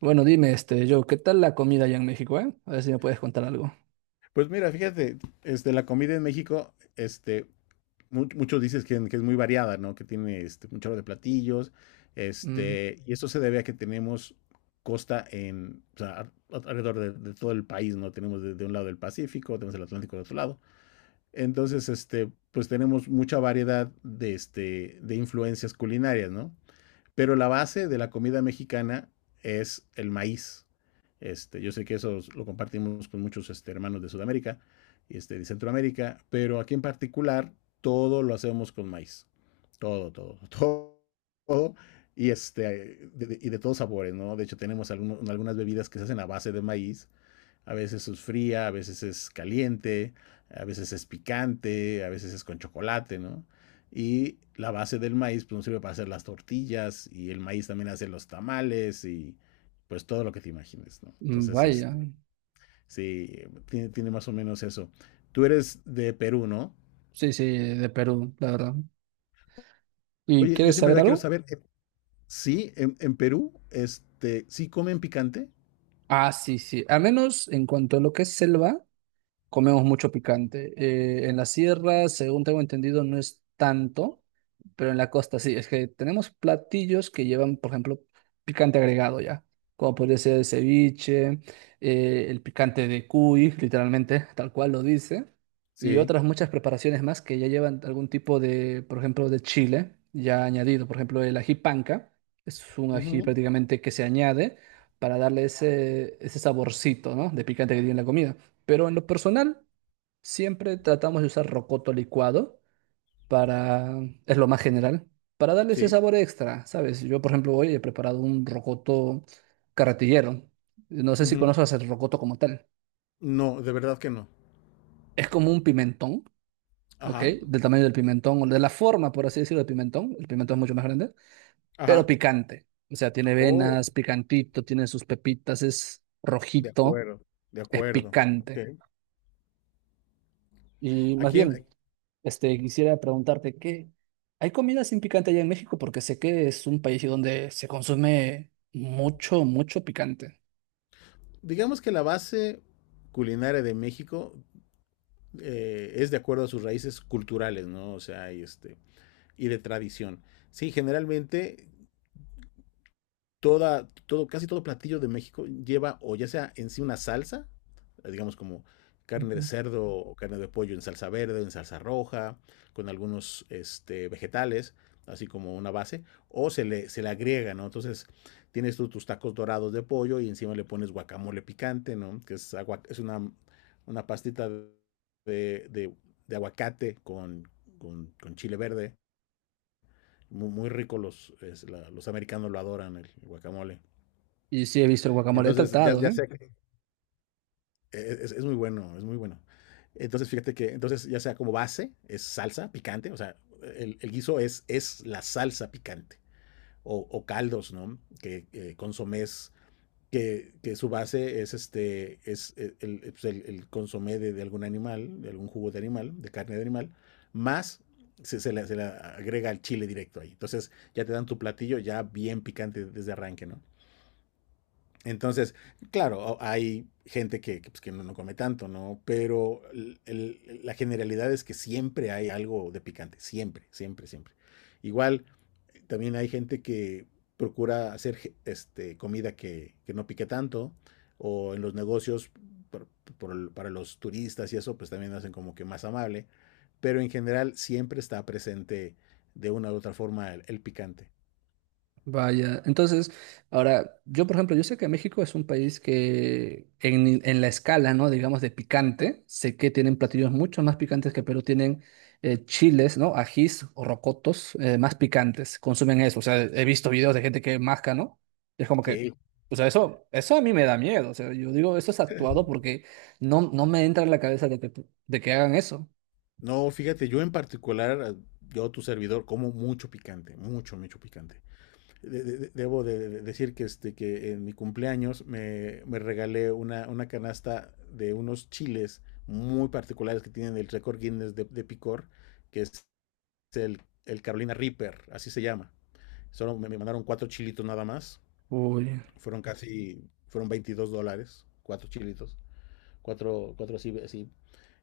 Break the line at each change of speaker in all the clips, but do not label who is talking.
Bueno, dime, Joe, ¿qué tal la comida allá en México, A ver si me puedes contar algo.
Pues mira, fíjate, la comida en México, muchos dices que es muy variada, ¿no? Que tiene un chorro de platillos,
Mm,
y esto se debe a que tenemos costa en, o sea, alrededor de todo el país, ¿no? Tenemos de un lado el Pacífico, tenemos el Atlántico del otro lado. Entonces, pues tenemos mucha variedad de influencias culinarias, ¿no? Pero la base de la comida mexicana es el maíz. Yo sé que eso lo compartimos con muchos hermanos de Sudamérica y de Centroamérica, pero aquí en particular todo lo hacemos con maíz. Todo, todo, todo, todo. Y, y de todos sabores, ¿no? De hecho, tenemos algunas bebidas que se hacen a base de maíz. A veces es fría, a veces es caliente, a veces es picante, a veces es con chocolate, ¿no? Y la base del maíz pues nos sirve para hacer las tortillas, y el maíz también hace los tamales y pues todo lo que te imagines, ¿no? Entonces,
vaya.
sí, tiene más o menos eso. Tú eres de Perú, ¿no?
Sí, sí, de Perú, la verdad. ¿Y
Oye, yo
quieres
siempre
saber
quiero
algo?
saber, sí, en Perú, ¿sí comen picante?
Ah, sí, sí. A menos en cuanto a lo que es selva. Comemos mucho picante. En la sierra, según tengo entendido, no es tanto, pero en la costa sí. Es que tenemos platillos que llevan, por ejemplo, picante agregado ya, como podría ser el ceviche, el picante de cuy, literalmente, tal cual lo dice, y
Sí.
otras muchas preparaciones más que ya llevan algún tipo por ejemplo, de chile ya añadido. Por ejemplo, el ají panca es un ají
Ujú.
prácticamente que se añade para darle ese, ese saborcito, ¿no? De picante que tiene la comida. Pero en lo personal, siempre tratamos de usar rocoto licuado para, es lo más general, para darle ese
Sí.
sabor extra, ¿sabes? Yo, por ejemplo, hoy he preparado un rocoto carretillero. No sé si
Ujú.
conoces el rocoto como tal.
No, de verdad que no.
Es como un pimentón, ¿ok?
Ajá,
Del tamaño del pimentón, o de la forma, por así decirlo, del pimentón. El pimentón es mucho más grande, pero
ajá.
picante. O sea, tiene
Oh.
venas, picantito, tiene sus pepitas, es
De
rojito,
acuerdo, de
es
acuerdo. Ok.
picante. Y más
Aquí, en-
bien, quisiera preguntarte que ¿hay comida sin picante allá en México? Porque sé que es un país donde se consume mucho, mucho picante.
digamos que la base culinaria de México, es de acuerdo a sus raíces culturales, ¿no? O sea, y de tradición. Sí, generalmente todo, casi todo platillo de México lleva o ya sea en sí una salsa, digamos como carne de
Ujú.
cerdo o carne de pollo en salsa verde, en salsa roja, con algunos vegetales, así como una base, o se le agrega, ¿no? Entonces tienes tú tus tacos dorados de pollo y encima le pones guacamole picante, ¿no? Que es, es una pastita de, de aguacate con chile verde. Muy, muy rico. Los americanos lo adoran, el guacamole.
Y sí he visto el guacamole
Entonces, ya,
tratado,
ya
¿eh?
sea que es muy bueno, es muy bueno. Entonces, fíjate que, entonces, ya sea como base, es salsa picante, o sea, el guiso es la salsa picante, o caldos, ¿no? Que consomés, su base es este, es el, pues, el consomé algún animal, de algún jugo de animal, de carne de animal, más se le agrega el chile directo ahí. Entonces, ya te dan tu platillo ya bien picante desde arranque, ¿no? Entonces, claro, hay gente pues que no come tanto, ¿no? Pero la generalidad es que siempre hay algo de picante, siempre, siempre, siempre. Igual, también hay gente que procura hacer comida que no pique tanto, o en los negocios, por- para los turistas y eso, pues también hacen como que más amable, pero en general siempre está presente de una u otra forma el picante.
Vaya, entonces, ahora, yo por ejemplo, yo sé que México es un país que en la escala, ¿no? Digamos de picante, sé que tienen platillos mucho más picantes que Perú, tienen chiles, ¿no? Ajís o rocotos, más picantes, consumen eso, o sea, he visto videos de gente que masca, ¿no? Y es como que,
Sí.
o sea, eso a mí me da miedo, o sea, yo digo, eso es actuado porque no, no me entra en la cabeza de que hagan eso.
No, fíjate, yo en particular, yo tu servidor como mucho picante, mucho, mucho picante. Debo de decir que, en mi cumpleaños me regalé una canasta de unos chiles muy particulares que tienen el récord Guinness de picor, que es el Carolina Reaper, así se llama. Solo me mandaron cuatro chilitos nada más.
Uy.
Fueron casi, fueron $22, cuatro chilitos. Cuatro, cuatro así, así.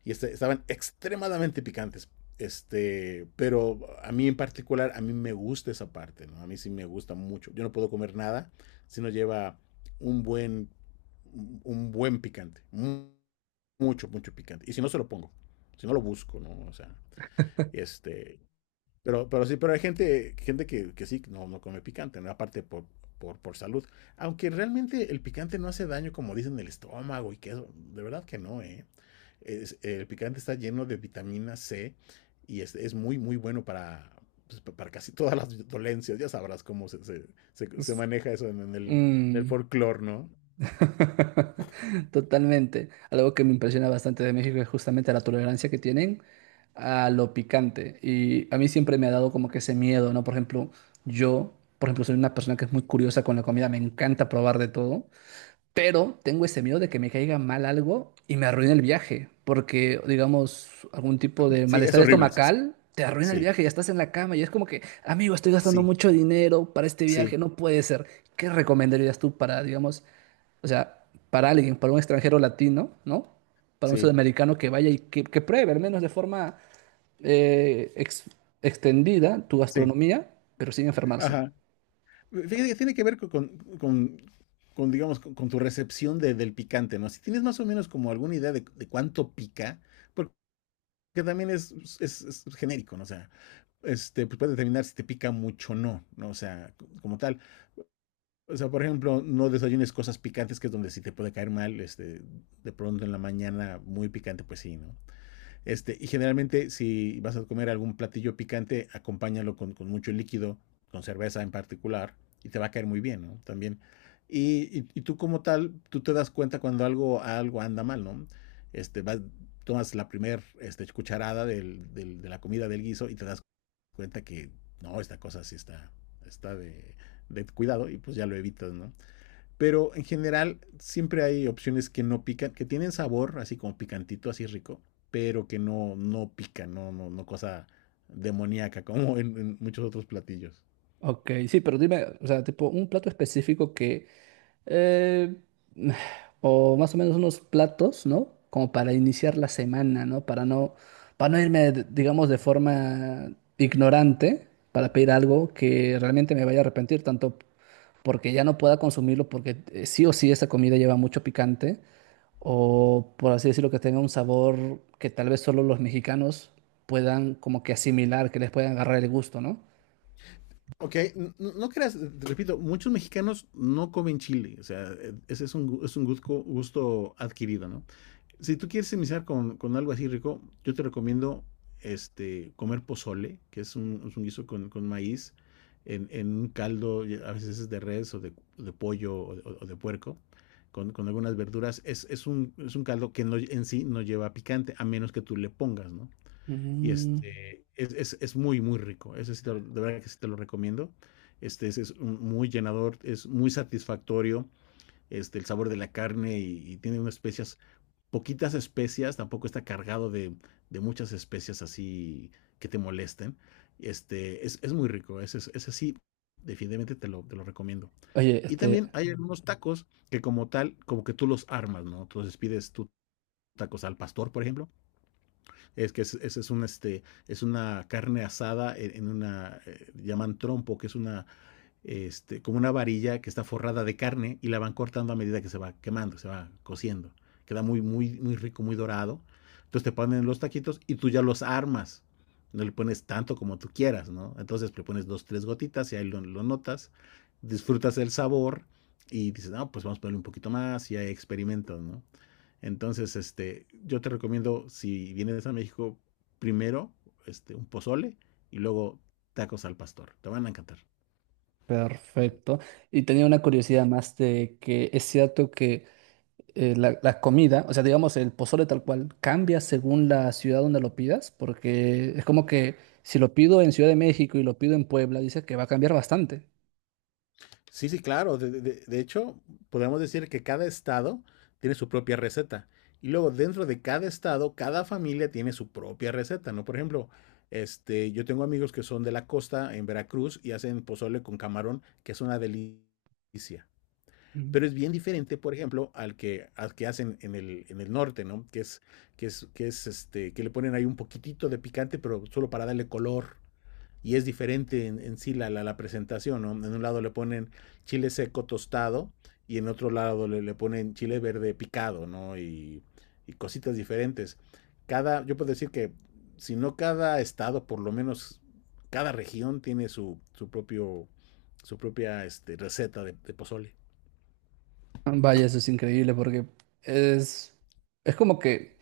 Y estaban extremadamente picantes. Pero a mí en particular, a mí me gusta esa parte, ¿no? A mí sí me gusta mucho. Yo no puedo comer nada si no lleva un buen, un buen picante. Mucho, mucho picante. Y si no se lo pongo, si no lo busco, ¿no? O sea, este, pero sí, pero hay gente que sí, no come picante, ¿no? Aparte por salud. Aunque realmente el picante no hace daño, como dicen, el estómago y que eso, de verdad que no, ¿eh? El picante está lleno de vitamina C y es muy, muy bueno para, pues, para casi todas las dolencias. Ya sabrás cómo se
es-
maneja eso en el
mm.
folclore, ¿no?
Totalmente. Algo que me impresiona bastante de México es justamente la tolerancia que tienen a lo picante. Y a mí siempre me ha dado como que ese miedo, ¿no? Por ejemplo, yo, por ejemplo, soy una persona que es muy curiosa con la comida, me encanta probar de todo, pero tengo ese miedo de que me caiga mal algo y me arruine el viaje, porque, digamos, algún tipo de
Sí, es
malestar
horrible. Sí,
estomacal. Te arruina el
sí,
viaje, ya estás en la cama y es como que, amigo, estoy gastando mucho dinero para este
sí,
viaje, no puede ser. ¿Qué recomendarías tú para, digamos, o sea, para alguien, para un extranjero latino, ¿no? Para un
sí,
sudamericano que vaya y que pruebe, al menos de forma eh, ex- extendida, tu
sí, sí, sí.
gastronomía, pero sin enfermarse.
Ajá. Fíjate que tiene que ver con, digamos, con tu recepción del picante, ¿no? Si tienes más o menos como alguna idea de cuánto pica, porque también es genérico, ¿no? O sea, pues puede determinar si te pica mucho o no, ¿no? O sea, como tal. O sea, por ejemplo, no desayunes cosas picantes, que es donde sí te puede caer mal, de pronto en la mañana muy picante, pues sí, ¿no? Y generalmente, si vas a comer algún platillo picante, acompáñalo con mucho líquido, con cerveza en particular, y te va a caer muy bien, ¿no? También. Y tú como tal, tú te das cuenta cuando algo anda mal, ¿no? Vas, tomas la primer cucharada de la comida del guiso y te das cuenta que no, esta cosa sí está de cuidado, y pues ya lo evitas, ¿no? Pero en general siempre hay opciones que no pican, que tienen sabor, así como picantito, así rico, pero que no pican, no cosa demoníaca como en muchos otros platillos.
Ok, sí, pero dime, o sea, tipo un plato específico que, eh, o más o menos unos platos, ¿no? Como para iniciar la semana, ¿no? Para no, para no irme, digamos, de forma ignorante, para pedir algo que realmente me vaya a arrepentir, tanto porque ya no pueda consumirlo, porque sí o sí esa comida lleva mucho picante, o por así decirlo, que tenga un sabor que tal vez solo los mexicanos puedan como que asimilar, que les puedan agarrar el gusto, ¿no?
Ok, no creas, te repito, muchos mexicanos no comen chile, o sea, ese es un gusto, gusto adquirido, ¿no? Si tú quieres iniciar con algo así rico, yo te recomiendo, comer pozole, que es un guiso con maíz, en un caldo, y a veces es de res o de pollo o o de puerco, con algunas verduras. Es un caldo que en sí no lleva picante, a menos que tú le pongas, ¿no? Y
Mm.
es muy, muy rico. Ese sí de verdad que sí te lo recomiendo. Este es muy llenador, es muy satisfactorio. El sabor de la carne, y tiene unas especias, poquitas especias, tampoco está cargado de muchas especias así que te molesten. Es muy rico, ese, ese sí, definitivamente te lo recomiendo.
Oye,
Y también hay algunos tacos que como tal, como que tú los armas, ¿no? Entonces pides tú tacos al pastor, por ejemplo, es que ese es una carne asada en una, llaman trompo, que es una, como una varilla que está forrada de carne y la van cortando a medida que se va quemando, se va cociendo. Queda muy, muy, muy rico, muy dorado. Entonces te ponen los taquitos y tú ya los armas. No le pones tanto como tú quieras, ¿no? Entonces le pones dos, tres gotitas y ahí lo notas. Disfrutas el sabor y dices, no, pues vamos a ponerle un poquito más y ahí experimento, ¿no? Entonces, yo te recomiendo, si vienes a México, primero, un pozole y luego tacos al pastor. Te van a encantar.
perfecto. Y tenía una curiosidad más de que es cierto que la comida, o sea, digamos, el pozole tal cual, cambia según la ciudad donde lo pidas, porque es como que si lo pido en Ciudad de México y lo pido en Puebla, dice que va a cambiar bastante.
Sí, sí, claro. De hecho, podemos decir que cada estado tiene su propia receta. Y luego dentro de cada estado, cada familia tiene su propia receta, ¿no? Por ejemplo, yo tengo amigos que son de la costa en Veracruz y hacen pozole con camarón, que es una delicia.
Mm.
Pero es bien diferente, por ejemplo, al que hacen en el norte, ¿no? Que que le ponen ahí un poquitito de picante, pero solo para darle color. Y es diferente en sí la presentación, ¿no? En un lado le ponen chile seco tostado y en otro lado le ponen chile verde picado, ¿no? Y cositas diferentes. Yo puedo decir que, si no cada estado, por lo menos cada región tiene su propia receta de pozole.
Vaya, eso es increíble porque es, es como que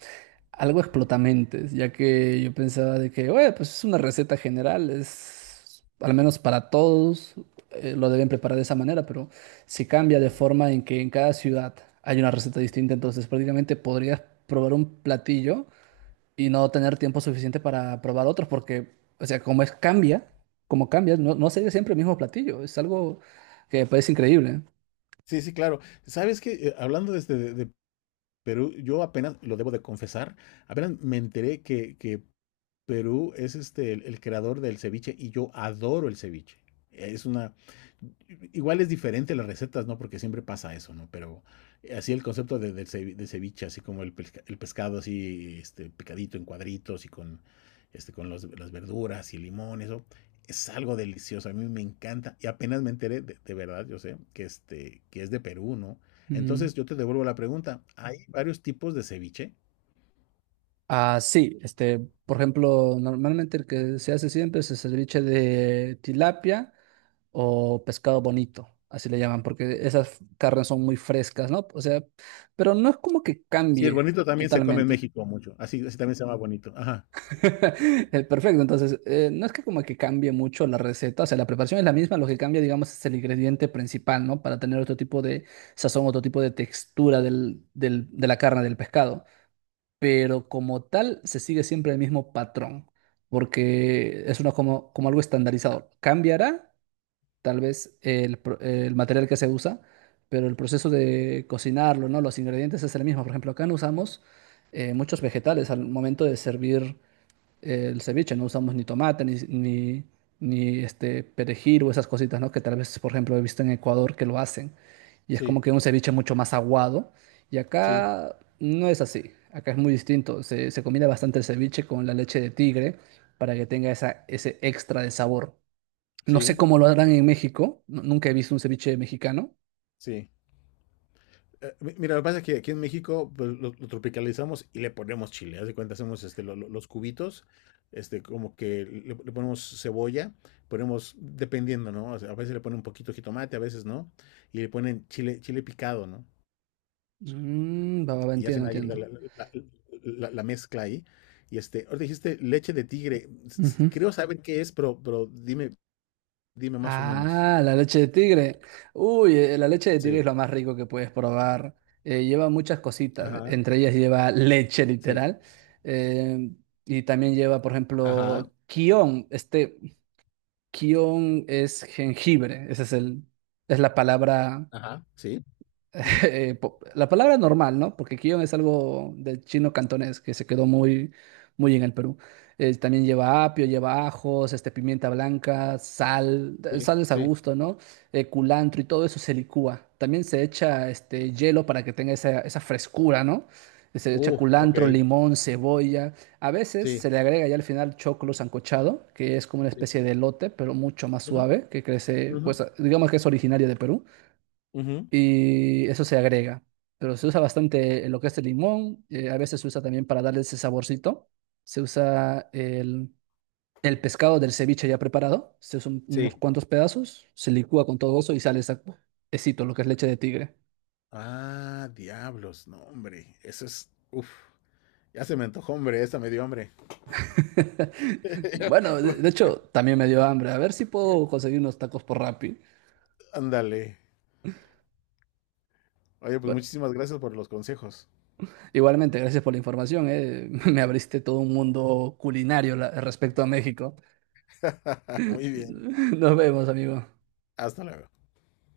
algo explotamentes, ya que yo pensaba de que, oye, pues es una receta general, es al menos para todos, lo deben preparar de esa manera, pero si cambia de forma en que en cada ciudad hay una receta distinta, entonces prácticamente podrías probar un platillo y no tener tiempo suficiente para probar otros, porque, o sea, como es cambia, como cambia, no, no sería siempre el mismo platillo, es algo que me parece increíble, ¿eh?
Sí, sí, claro. ¿Sabes que hablando desde de Perú? Yo apenas, lo debo de confesar, apenas me enteré que Perú es el creador del ceviche, y yo adoro el ceviche. Es una, Igual es diferente las recetas, ¿no? Porque siempre pasa eso, ¿no? Pero así el concepto de, del cevi- de ceviche, así como el pescado así, picadito en cuadritos y con las verduras y limón, eso es algo delicioso, a mí me encanta. Y apenas me enteré, de verdad, yo sé, que es de Perú, ¿no?
Mm.
Entonces yo te devuelvo la pregunta, ¿hay varios tipos de ceviche?
Ah, sí, por ejemplo, normalmente el que se hace siempre es el ceviche de tilapia o pescado bonito, así le llaman, porque esas carnes son muy frescas, ¿no? O sea, pero no es como que
Sí, el
cambie
bonito también se come en
totalmente.
México mucho. Así también se llama bonito. Ajá.
Perfecto, entonces, no es que como que cambie mucho la receta, o sea, la preparación es la misma, lo que cambia, digamos, es el ingrediente principal, ¿no? Para tener otro tipo de sazón, otro tipo de textura de la carne, del pescado. Pero como tal se sigue siempre el mismo patrón, porque es uno como, como algo estandarizado. Cambiará tal vez el material que se usa, pero el proceso de cocinarlo, ¿no? Los ingredientes es el mismo. Por ejemplo, acá no usamos muchos vegetales al momento de servir el ceviche, no usamos ni tomate, ni, ni, ni, este perejil o esas cositas, ¿no? Que tal vez, por ejemplo, he visto en Ecuador que lo hacen. Y es
Sí,
como que un ceviche mucho más aguado. Y
sí,
acá no es así. Acá es muy distinto. Se combina bastante el ceviche con la leche de tigre para que tenga esa, ese extra de sabor. No sé
sí,
cómo lo harán en México. Nunca he visto un ceviche mexicano.
sí. Mira, lo que pasa es que aquí en México pues lo tropicalizamos y le ponemos chile. Haz de cuenta, hacemos, los cubitos, como que le ponemos cebolla, ponemos, dependiendo, ¿no? O sea, a veces le ponen un poquito de jitomate, a veces no, y le ponen chile, picado, ¿no?
Mm, va, va, va,
Y
entiendo,
hacen ahí
entiendo.
la- la mezcla ahí. Y ahora dijiste leche de tigre. Creo saber qué es, pero dime más o menos.
Ah, la leche de tigre. Uy, la leche de tigre es
Sí.
lo más rico que puedes probar. Lleva muchas cositas,
Ajá.
entre ellas lleva leche
Sí.
literal. eh, y también lleva, por
Ajá.
ejemplo, kion. Kion es jengibre, esa es el, es la palabra
Ajá. Sí. Ujú.
la palabra normal, ¿no? Porque kion es algo del chino cantonés que se quedó muy, muy en el Perú. También lleva apio, lleva ajos, pimienta blanca, sal,
Sí.
sal es a
Sí.
gusto, ¿no? Culantro y todo eso se licúa. También se echa hielo para que tenga esa, esa frescura, ¿no? Se echa
Uf, ok.
culantro, limón, cebolla. A veces
Sí.
se le agrega ya al final choclo sancochado, que es como una
Sí.
especie de elote, pero mucho más
Ujú,
suave, que crece,
ujú,
pues digamos que es originario de Perú
ujú.
y eso se agrega. Pero se usa bastante lo que es el limón, a veces se usa también para darle ese saborcito. Se usa el pescado del ceviche ya preparado, se usan unos
Sí.
cuantos pedazos, se licúa con todo eso y sale esa, esito, lo que es leche de tigre.
Ah, diablos, no, hombre. Eso es. Uf. Ya se me antojó, hombre. Esa me dio hambre.
Bueno, de hecho, también me dio hambre. A ver si puedo conseguir unos tacos por Rappi.
Ándale. Oye, pues
Bueno,
muchísimas gracias por los consejos.
igualmente, gracias por la información, eh. Me abriste todo un mundo culinario respecto a México.
Muy bien.
Nos vemos, amigo.
Hasta luego.